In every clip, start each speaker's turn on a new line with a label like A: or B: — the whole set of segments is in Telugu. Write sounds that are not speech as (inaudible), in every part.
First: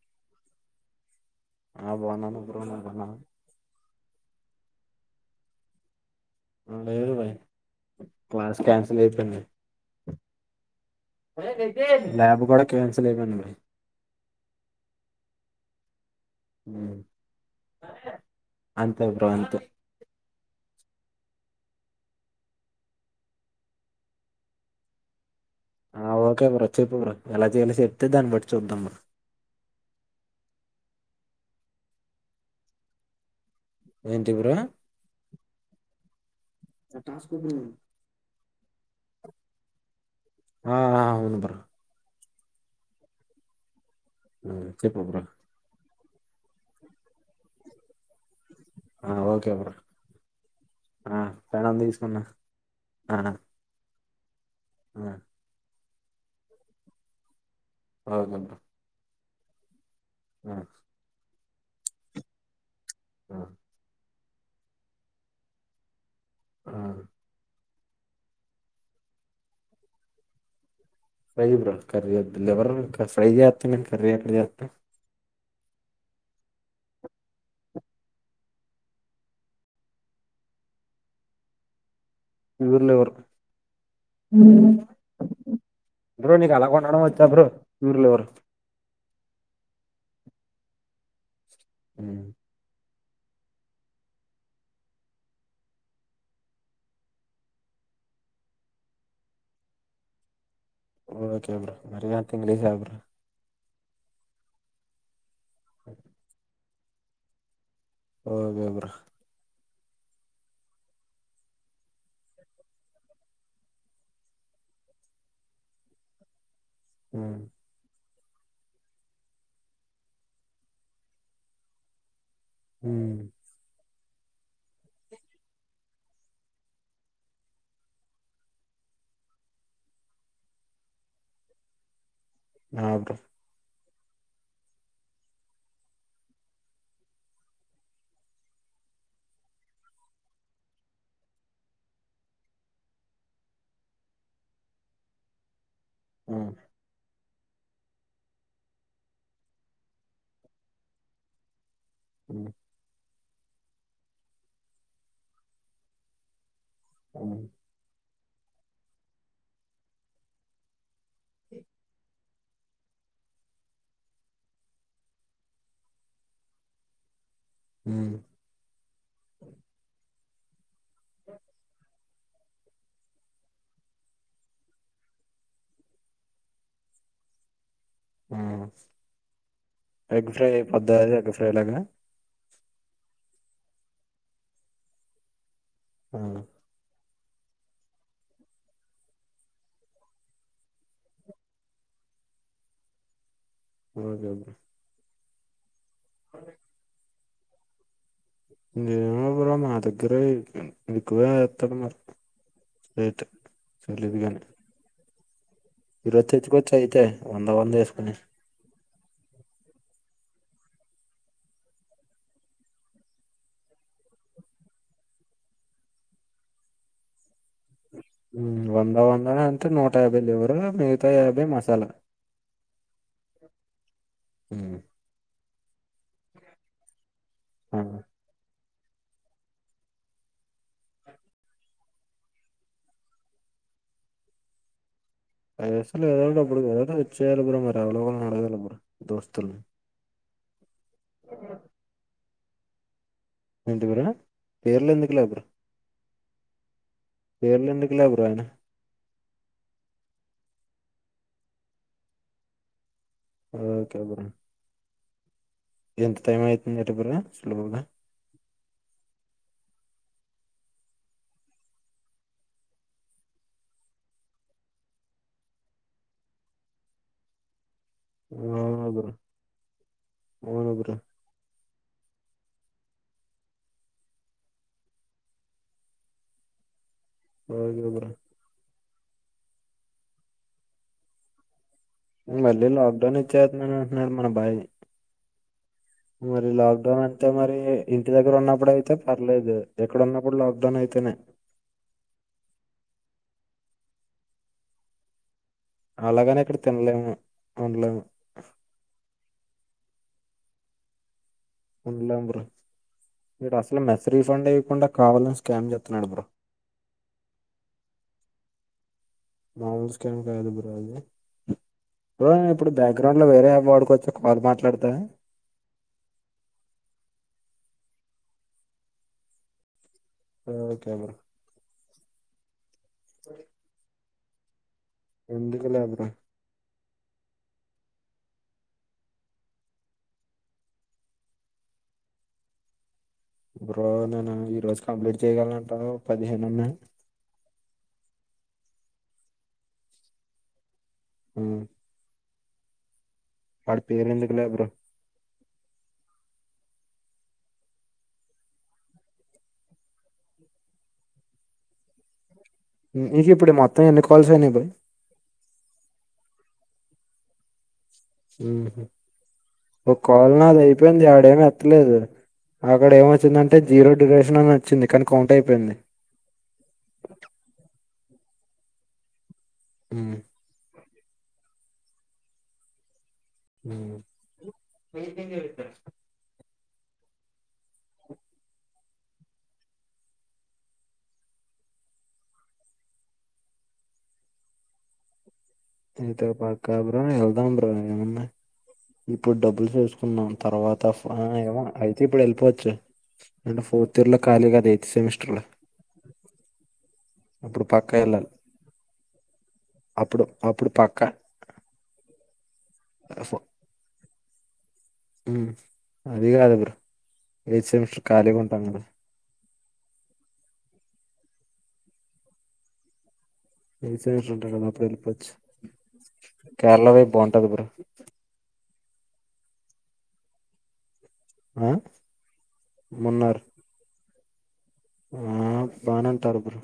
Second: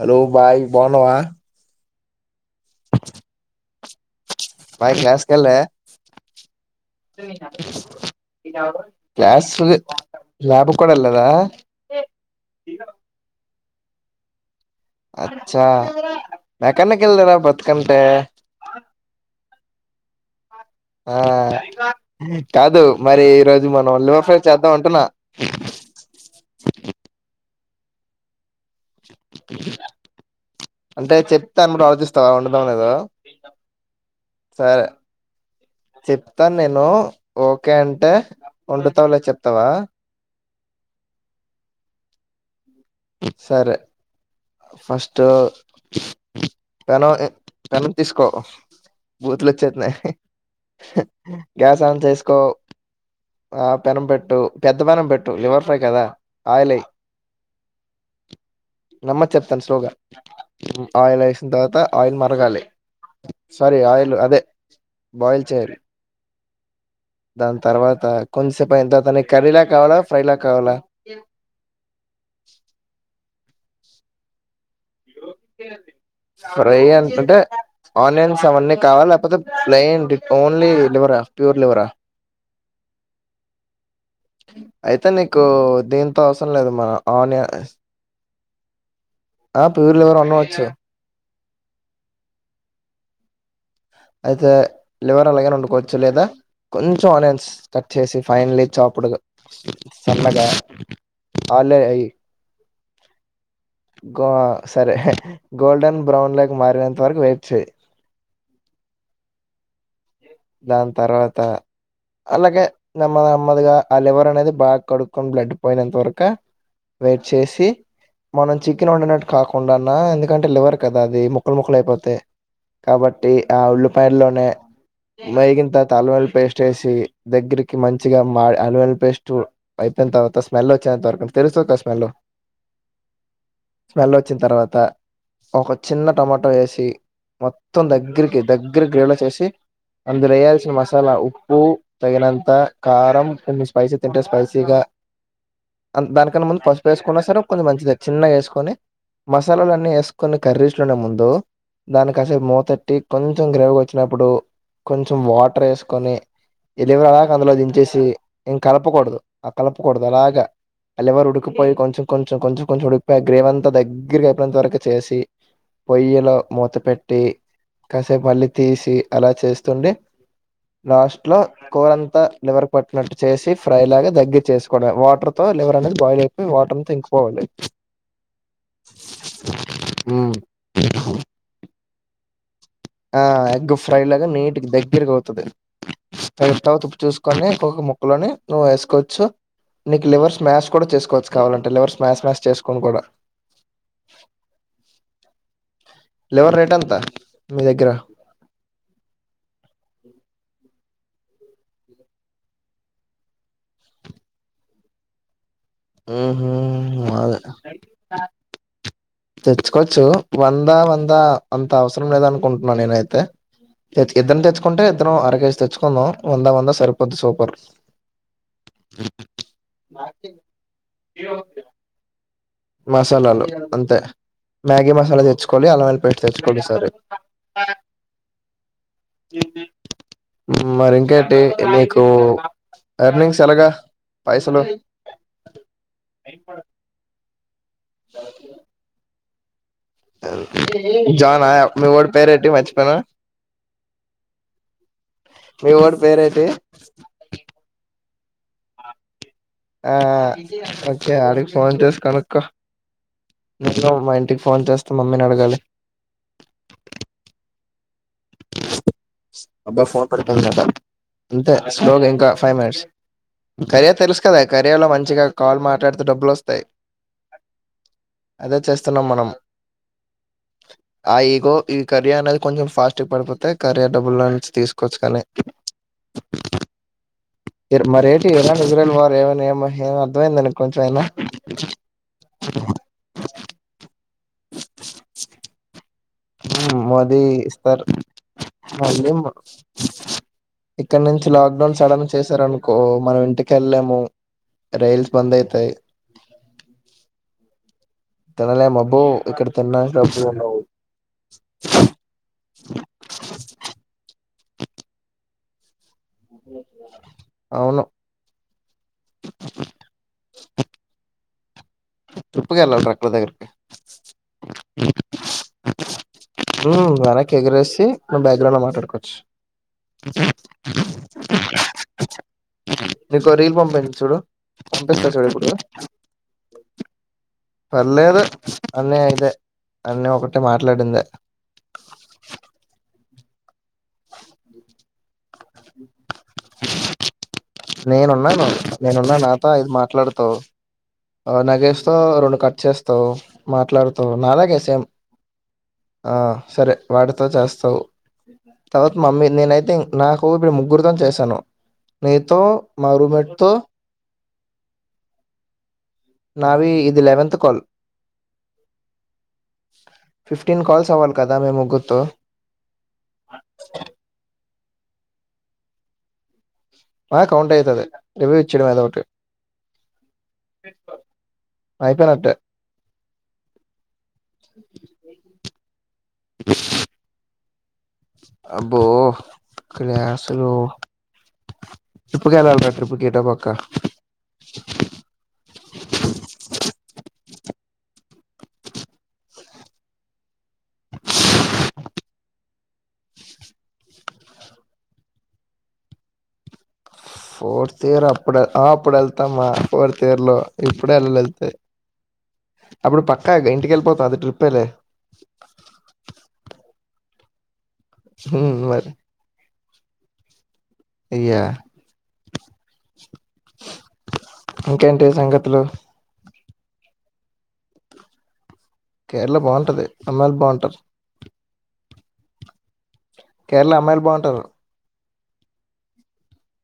A: హలో భాయ్ బాన్నవా
B: ఆ బాన్నాను నువ్ కూడా బాన్నా
A: బాయ క్లాస్ కెల్లె
B: లేదు భయ్ క్లాస్ క్యాన్సిల్ అయిపోయింది
A: క్లాస్ లాబ్ కూడా ఎల్లేదా
B: ల్యాబ్ కూడా క్యాన్సిల్ అయిపోయింది భయ్
A: అచ్చా
B: ఉమ్,
A: మెకనికల్దేరా బత్ కంటే
B: అంతే బ్రో అంతే
A: ఆ కాదు మరి ఈ రోజు మనం లో ఫైర్ చేద్దాం అంటున్న
B: ఆ ఓకే బ్రో చెప్పు బ్రో ఎలా చేయాలి చెప్తే దాన్ని బట్టి చూద్దమ
A: అంటే చెప్తన్ బ్రో ఆలోచిస్తా ఉండదా ఉండదో
B: ఏంటి బ్రో
A: సరే చెప్తాను నేను ఓకే అంటే ఒండుతావులే చెప్తవా
B: ఆ అవును బ్రో
A: సరే
B: ఉమ్, చెప్పు
A: ఫస్ట్
B: బ్రో
A: పెనం పెనం తీసుకో
B: ఆ
A: బూతులు
B: ఓకే బ్రో
A: వచ్చేతున్నాయ్
B: ఆ పెనం
A: గ్యాస్ ఆన్
B: తీసుకున్నా
A: చేసుకో ఆ పెనం పెట్ టు పెద్ద పెనం
B: ఆ
A: పెట్టు లివర్ ఫ్రై కదా అయిలెయ్
B: అరగంటా
A: నమ్మది చెప్తాను స్లోగా ఆయిలై తర్వాత ఆయిల్ మరగాలి
B: ఆ
A: సరి అయిల్ అదే బాయిల్చేరు
B: ఆ
A: దాన్ తర్వాత కొంచసేపు అయిన తర్వాత కర్రీ లా కావాలా ఫ్రై లాగా కావాలా
B: లైవ్ వర్కర్లు లెవర్ వర్ ఫ్రై చేస్తున్నవ్ ఏంటి కర్రి ఎందుక్ చేస్త
A: ఫ్రై అంటంటే ఆనియన్స్ అవన్నీ కావాల లేకపోతే ప్లయిన్ ఓన్లీ లివరా ప్యూర్ లివరా.
B: ప్యూర్ లివర్
A: అయితే నీకు దీంతో
B: బ్రో
A: అవసరం
B: నీకు
A: లేదు మన
B: అలాగండడం వచ్చా బ్రో
A: ఆనియన్
B: ప్యూర్ లివర్.
A: ఆ ప్యూర్ లివర్ ఎవరు అన్ని వచ్
B: హ్మ్
A: అయితే లివర్ అలాగనే వండుకోవచ్చు లేదా కొంచెం ఆనియన్స్ కట్ చేసి ఫైనలీ చాపుడ్ సన్నగా.
B: ఓకే బ్రో మరి అంత ఇంగ్లీష్ కాదు బ్రో
A: గోవా సరే గోల్డన్ బ్రౌన్లోకి మరిన్ త వరకు వెయిట్ చెయ్
B: ఓకే బ్రో
A: దాన్ తర్వాత అలాగే నెమ్మ నెమ్మదిగా ఆ లివర్ అనేది బాగా కడుకొని బ్లడ్ పోయినంత వరక వెయిట్
B: హ్మ్
A: చేసి మనం చికెన్ వండినట్టు కాకుండాన్న ఎందుకంటే లివర్ కదా అది ముక్కలు ముక్కలు అయిపోతాయ్
B: హ్మ్
A: కాబట్టి ఆబ్లూ ఫైర్ లోనే మేగిన తర్వాత అల్వల్ పేస్ట్ వేసి దగ్గరికి మంచిగా మా అల్వల్ పేస్ట్ అయిన్ తర్వాత స్మెల్ వచ్చినంతవరకు తెర్చోదు ఆ స్మెల్
B: అద
A: స్మెల్ వచ్చిన తర్వాత ఒక చిన్న టమాటా వేసి మొత్తం దగ్గరికి దగ్గర గ్రేలో చేసి అందులో వేయాల్సిన మసాలా ఉప్పు తగినంత కారం కొన్ని స్పైసీ తింటే స్పైసీగా అ దానికన్నా
B: హ్మ్
A: ముందు పసుపు వేసుకొసనం కొంచెం మంచిది చిన్నగా వేసుకొని మసాలాలన్నీ వేసుకోని కర్రీస్లోనే ముందు దానికి కాసేపు
B: హ్మ్
A: మూతపెట్టి కొంచెం గ్రేవ్ వచ్చినప్పుడుకు కొంచెం వాటర్ వేసుకొని ఎలేవరా
B: హ్మ్
A: అందులో దించేసి ఇం కలపుకూడదు ఆ కలపుకూడదు అలాగా ఆ లివర్ ఉడుకుపోయి కొంచెం కొం కొంచెం కొంచెం కొంచెం ఉడికిపోయ్ గ్రేవ్ అంతా దగ్గరకి అయిపోయినంత వరకు చేసి పొయ్యిలో మూత పెట్టి
B: హ్మ్
A: కాసేపు మళ్ళీ తీసి అలా చేస్త్ అండే లాస్ట్ లో కూరంతా లివర్ పట్టినట్టు చేసి ఫ్రై లాగా దగ్గరకి చేసుకోవడమే వాటర్ తో లివర్ అనేది బాయిల్ అయిపోయి వాటర్ అంత ఇంకి పోవాలి
B: ఉమ్ ఎగ్
A: ఉమ్
B: ఫ్రై పద్దది ఎగ్ ఫ్రై లాగాన
A: ఆ ఎగ్ ఫ్రై లాగా నీటికి దగ్గరకి అవుతాది
B: ఆ!
A: అయింతర్వాత ఉప్పు చూసుకొని తో ముక్కలోని తో నువ్వు వేసుకోవచ్చు నీకు లివర్ స్మాష్ కూడా చేసుకోవచ్చు కావాలంటే లివర్ స్మాష్ స్మాస్ష్ చేసుకుని కూడా
B: ఓకే బ్రో
A: లివర్ రేట్ ఎంత మీ దగ్గర
B: ఎమో బ్రో మా దగ్గరే ఎట్లా ఎకువే ఎత్తడు మరి రేట్ చెల్లుదిగగాని ఇరవై
A: ఉహు
B: తెచ్చుకోవచ్చు అయితే
A: అదే
B: వంద వంద వేసుకొని
A: తెచ్చుకోవచ్చు వంద వంద అంత అవసరం లేదు అనుకుంటున్నాన నేనైతే ఇద్ ఇద్దరం తెచ్చుకుంటే ఇద్దరం అర కేేజీ తెచ్చుకుందాం వంద వంద సరిపోద్ది సూపర్
B: ఉ వంద వందనే అంతే నూట యాభై లివరు మిగిత యాభై మసాలా
A: మసాలాలు అంతే
B: హ్మ్
A: మ్యాగీ మసాలా తెచ్చుకోవాలి అల్లంవెల్లుల్లి పేస్ట్ తెచ్చుకోవాలి సరే
B: ఆ
A: మరి ఇంకేటి మీకు ఎర్నింగ్స్ ఎలాగా పైసలు
B: పైసలు (unintelligible) ఇచ్చేయాలి బ్రో ఎవలెవన్లో అడగను బ్రో దోస్ తుల్
A: (inaudible) జాన్ ఆయా మీవోడు పేరేన్ టీ మచ్చిపోయిన
B: ఏంటి బ్రో పేర్లు ఎందుకులే ఇప్పుడు
A: మీ వోడి పేరేటి
B: పేర్లు ఎందుక్ ఇళ్ల బ్రో అయిన
A: ఆ ఓకే ఆడికి ఫోన్ చేసు కనుక్కో ఉండు
B: ఓకే
A: మా
B: బ్రో
A: ఇంటికి ఫోన్ చేస్ మమ్మీని అడగాలి
B: ఎంత టైమ్ అయితుందట బ్రో (unintelligible)
A: అబ్బా ఫోన్ పడిపోయిందట అంతే స్లోగా ఇంకా ఫైవ్ మినిట్స్ కరియ తెలుసు కదా కరియ లో మంచిగా కాల్ మాట్లాడుతే డబ్బులు వస్తాయి అదే
B: అవును
A: చేస్తున్నాం
B: బ్రో
A: మనం
B: అవును బ్రో
A: ఆ ఈగో ఈ కరీయ అనేద్ కొంచం ఫాస్టుగ పడిపోతయి కార్య డబులో నుంచి తీసుకొచ్చుగానీ మీరు
B: ఓకే బ్రో
A: మరేటి ఇరాన్ ఇజ్రైల్ వార్ ప్రేమ నయమ్మ ఏం అర్థమైంద నీకు కొంచెం అయినా
B: మళ్ళీ లాక్డౌన్ అచ్చెత్తున్నది అంటున్నాడు మన బాయి
A: హమ్ మోదీ ఇస్తారు
B: దగ్గర ఉన్నప్పుడు అయితే
A: మళ్ళీ
B: పర్లేదు ఎక్కడ ఉన్నప్పుడు లాక్డౌన్
A: ఇక్కడ
B: అయితేనే
A: నుంచి లాక్డౌన్ సడన్ చేశారనుకో మనం ఇంటికి కెళ్ళేము రైల్స్ బంద్ అయితయి
B: అలాగనే ఇక్కడ తినలేము ఉండలేం
A: తినలేం అబ్బో ఇక్కడ తినడానికి డబ్బులు ఉండవు
B: ఉండలేం బ్రో ఈడ అస్సలే మెస్రి కొండ ఇవకుండా కావాలని స్కామ్ చేత్
A: అవును
B: మామూల్ స్కామ్ కాదు బ్రో అది బ్రో నేను ఇప్పుడు
A: ట్రిప్‌కెళ్ళాలి రెక్కల
B: బ్యాక్‌గ్రౌండ్ లో
A: దగ్గరికి.
B: వేరే అబౌడ్ కొచ్చి కాల్ మాట్లాడతా
A: ఇప్పుడు వెనక్కి ఎగిరేసి మనం బ్యాక్‌గ్రౌండ్ లో మాట్లాడుకోవచ్చు
B: ఓకే బ్రో
A: (unintelligible) నీకో రీలు పంపించ్ చూడు
B: ఎందుకులే
A: (unintelligible)
B: బ్రో
A: పర్లేదు అన్న ఇదే అన్న ఒకటే మాట్లాడిందే
B: బ్రో నేను ఈ రోజు కంప్లీట్ చెయ్యగలనంటావా పదిహేను ఉన్నాయ్
A: నేనున్నాను నేనున్నా నాతో ఐదు మాట్లాడుతావు
B: ఉమ్,
A: నగేష్ తో రెండు కట్ చేస్తావు
B: వాడి పేరు
A: మాట్లాడుతావు
B: ఎందుకులే
A: నాలాగే
B: బ్రో
A: సేం ఆ సరే వాడితో చేస్తావు తర్వాత మమ్మీ నేనైతే నాకు మీ ముగ్గురితోనీ చేశాను నీతో మా
B: ఈ
A: రూమ్మేట్ తో
B: ఇప్పుడు మొత్తం ఎన్ని కాల్స్ అయినాయి బ్రో
A: నావి ఇది లెవెంత్ కాల్
B: ఊహూ ఒక కాల్ నాది
A: ఫిఫ్టీన్ కాల్స్
B: అయిపోయింది
A: అవ్వాలి
B: ఆడు
A: కదా
B: ఏం
A: మేము
B: ఎత్తలేదు
A: ముగ్గురుతో
B: అక్కడ ఏమొచ్చిందంటే జీరో డ్యురేషన్ అని చ్చింది కానీ కౌంట్ అయిపోయింది
A: ఆ కౌంట్ అయితాది రివ్యూ ఇచ్చేడం ఏదో ఒకటి
B: ఉమ్,
A: అ అయిపోయినట్టే
B: ఉమ్ (unintelligible)
A: బ అం పో క్లాస్ లో ట్రిప్పు కెళ్ళాలి రా ట్రిప్ కి ఎటో పక్క
B: ఇంతో పక్క బ్రో వెళ్దాం బ్రో ఏముంది ఇప్పుడు డబ్బులు చేసుకున్నాం తర్వాత ఫ్రా నే కదా అయితే ఇప్పుడు వెళ్ళిపోవచ్చు ఈడ ఫోర్త్ ఇయర్ లో ఖాళీ గదా ఎయిత్ సెమిస్టర్లో
A: ఫోర్త్ ఇయర్ అప్పుడే ఆ అప్పుడెళ్తామా ఫోర్త్ ఇయర్
B: అప్పుడు
A: లో
B: అప్పుడు
A: ఇప్పుడే
B: పక్కా
A: వెళ్ళాల ఎళ్తే అప్పుడు పక్కాగా ఇంటికెళ్ళిపోతా అది ట్రిప్ ఏలే
B: ఉమ్ అదిగాద్ బ్రో ఎయిత్ సెమి ఖాళీగుంటాం గా
A: మరి ఇయ్యా
B: ఏసేట్లుంటే గాని అప్పుడెళ్ళిపోవచ్చు
A: సంగతులు
B: కేరళ వైపు బావుంటది బ్రో
A: కేరళ బాగుంటది అమ్మాయ్లు బాగుంటారు
B: ఆ మున్నార్
A: కేరళ అమ్మాయ్లు బాగ్ టర్
B: ఆ బానే ఉంటారు గురు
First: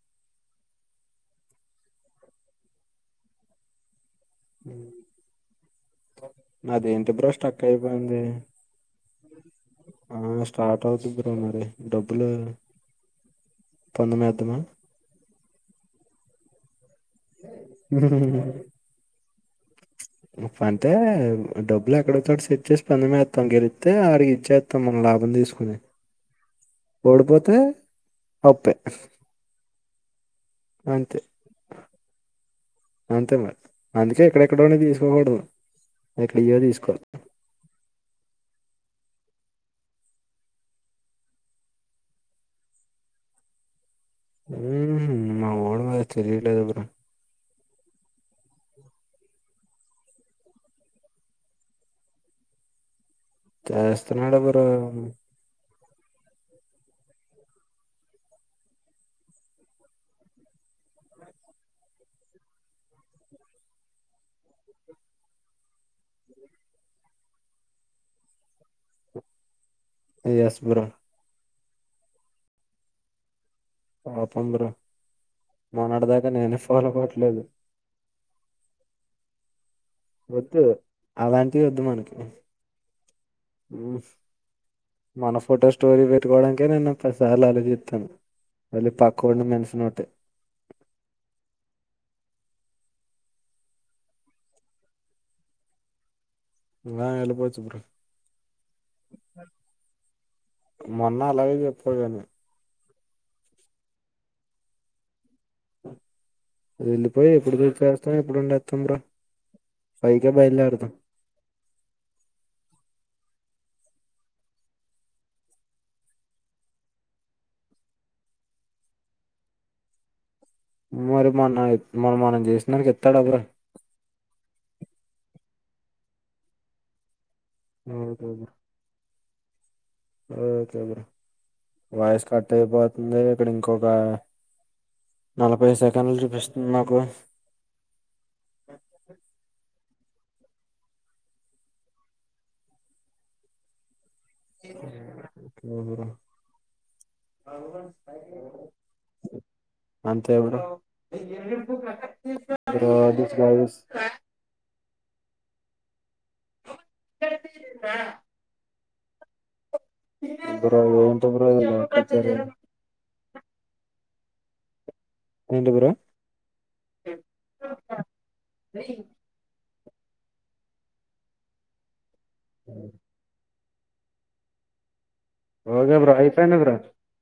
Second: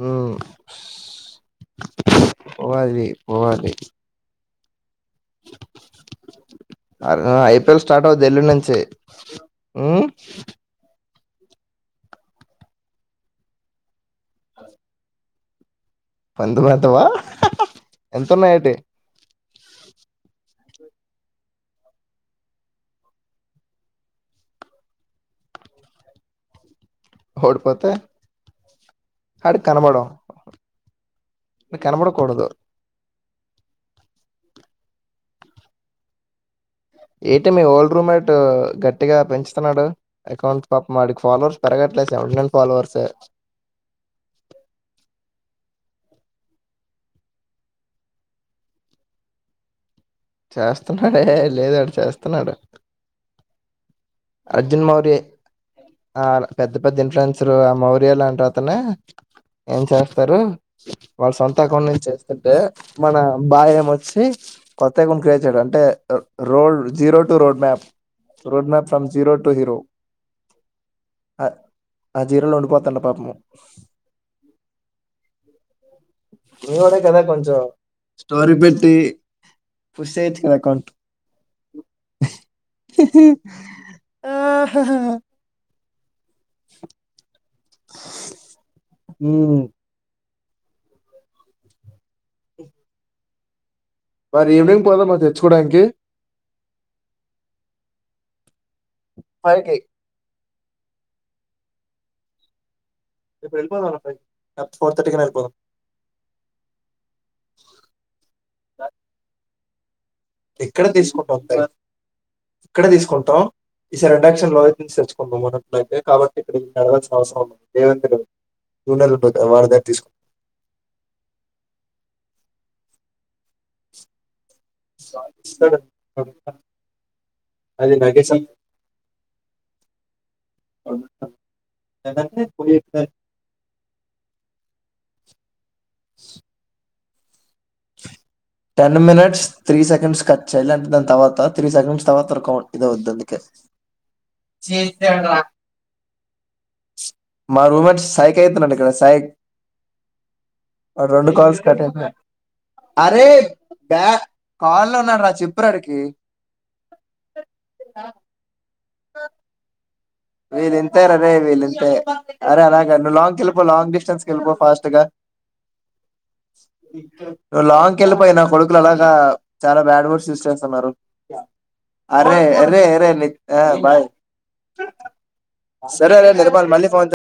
A: మ్మ్ పొవాలి పోవాలి
B: హ్మ్మ్ అదేంటి బ్రో స్టక్
A: ఐపీఎల్ స్టార్ట్
B: అయిపోయింది
A: అవుద్ది ఎల్లుండి నుంచి
B: ఆ స్టార్ట్ అవుద్ధి బో ఎట్లా మరి డబ్బులు పందెం వేద్దామా
A: పందెం ఆ ఏతవా ఎంత ఉన్నా ఎటి
B: (unintelligible) అంతే డబ్బులు ఎక్కడో ఓక్చోట తెచ్చేసి పందెంమేతాం గెలితే ఆడికి ఇచ్చేతాం మనం లాభం తీస్కొన్ని ఓడిపోతే అప్పే అంతే
A: మీక్ కనపడకూడదు
B: అంతే మరి అందుకే ఎక్కడెక్కడోనే తీసుకోకూడదు ఎక్కడ్ ఇయ్యో తీసుకో
A: ఏటో మీవోల్లు రూమ్ ఎట్టు గడ్ గట్టిగా పెంచుతున్నాడు అకౌంట్ పాపం ఆడికి ఫాలోవర్స్ పెరగట్లేదు సేవంటీ నైన్ ఫాలోవర్స్ యే
B: మ్మ్ మా వోడు విలువ తెలియట్లేదు (inaudible)
A: చేస్తాన్నాడే లేదాడు చేస్తాన్నాడు
B: చేస్త్ తున్నాడు బ్రో
A: ఆలా పెద్ద పెద్ద ఇన్ఫ్రెండ్స్లు ఆ మౌర్యలాంట్ అతనే ఏం చేస్తారు. వాళ్ళ సొంత అకౌంట్ నుంచి చేస్తుంటే మన (unintelligible) వచ్చి కొత్త అకౌంట్ క్రియేట్ చేయారు అంటే road zero టటు road map road map from zero to hero
B: yes bro
A: ఆ ఆజీరోలో ఉండిపోతాండు పాపము
B: పాపం బ్రో మొన్నటిదాకా నేనే ఫాలో
A: (unintelligible)
B: అవ్వట్లేదు
A: కొంచెం స్టోరీ పెట్టి పుషేయోచ్ కాద్
B: వద్దు
A: కొంచెం
B: అలాంటివి వద్దు మనకి (unintelligible) పెట్టుకోవడానీకే నేను పది సార్లు ఆలోతితాను మళ్ళీ పక్కనున్న
A: మ్మ్
B: మనిషినొక్కటి
A: మరి ఈవినింగ్ పోదామా తెచ్చుకోవడానికి
B: రా ఏళ్లిపోవచ్చు బ్రో
A: అవ్కాయ్
B: మొన్న అలాగే (unintelligible)
A: ఇప్పుడెలిపోదాం అబ్బాయ్ లేక్పోత్ ఫోర్ర్టీకన్నా వెళ్ళిపోదాం
B: వెళ్ళిపో ఎప్పుడికి ఏకేస్తాం ఎప్పుడు వండేతం బ్రో పైకే
A: ఎక్కడ
B: బయలుదేరుతాం
A: తీసుకుంటాం అంత ఇక్కడ తీసుకుంటాం ఈసారి రెడాక్షన్ లో తెచ్చుకుందాం మొన్నట్లయితే కాబట్టి ఇక్కడ నడవల్సిన అవసరం ఉంది దేవెందడు వాడ్ దగ్గర తీసుకుంటాం
B: మరి మన మనం మనం చేసినానికి ఎస్తాడుబరా
A: ఇస్తాడు అది
B: ఓకే
A: నాకేసి
B: bro okay bro voice cut అయిపోతుంది ఇక్కడ ఇంకొక నల ఒక సక చూపిస్తుంది నాకు
A: టెన్ మినిట్స్ త్రీ సెకండ్స్ కట్యింటే దాని తర్వాత త్రీ సెకండ్స్ తర్వాత ఒక ఇదివుద్ అందుకే మా రూమ్మేట్ సైక్ అవుతున్నాడు ఇక్కడ సైక్
B: అంత ఎప్పుడ
A: వాడు రెండు బ కాాల లో ఉన్న నా చిప్పురారికి
B: దా
A: ఆ వీళ్లి
B: బ్రో ఏంటి
A: ఇంతయరరే
B: బ్రో
A: వీలి
B: ఇలా
A: ఇంతే
B: కట్టారు
A: అరే అనగాంగ్ గెపో లాంగ్ డిస్టెన్స్ కెలిపో ఫాస్ట్గా
B: ఏంటి బ్రో
A: నువ్వు లాంగ్కి వెళ్ళిపోయినా కొడుకులు అలాగా చాలా బ్యాడ్ వర్డ్స్ చయూస్ చేస్తున్నారు అరేరేరే న ఆ భయ్
B: ఓకే బ్రో
A: సరే అ
B: అయిపోయింది
A: రపల్
B: బ్రో
A: మళ్ళీ ఫోన్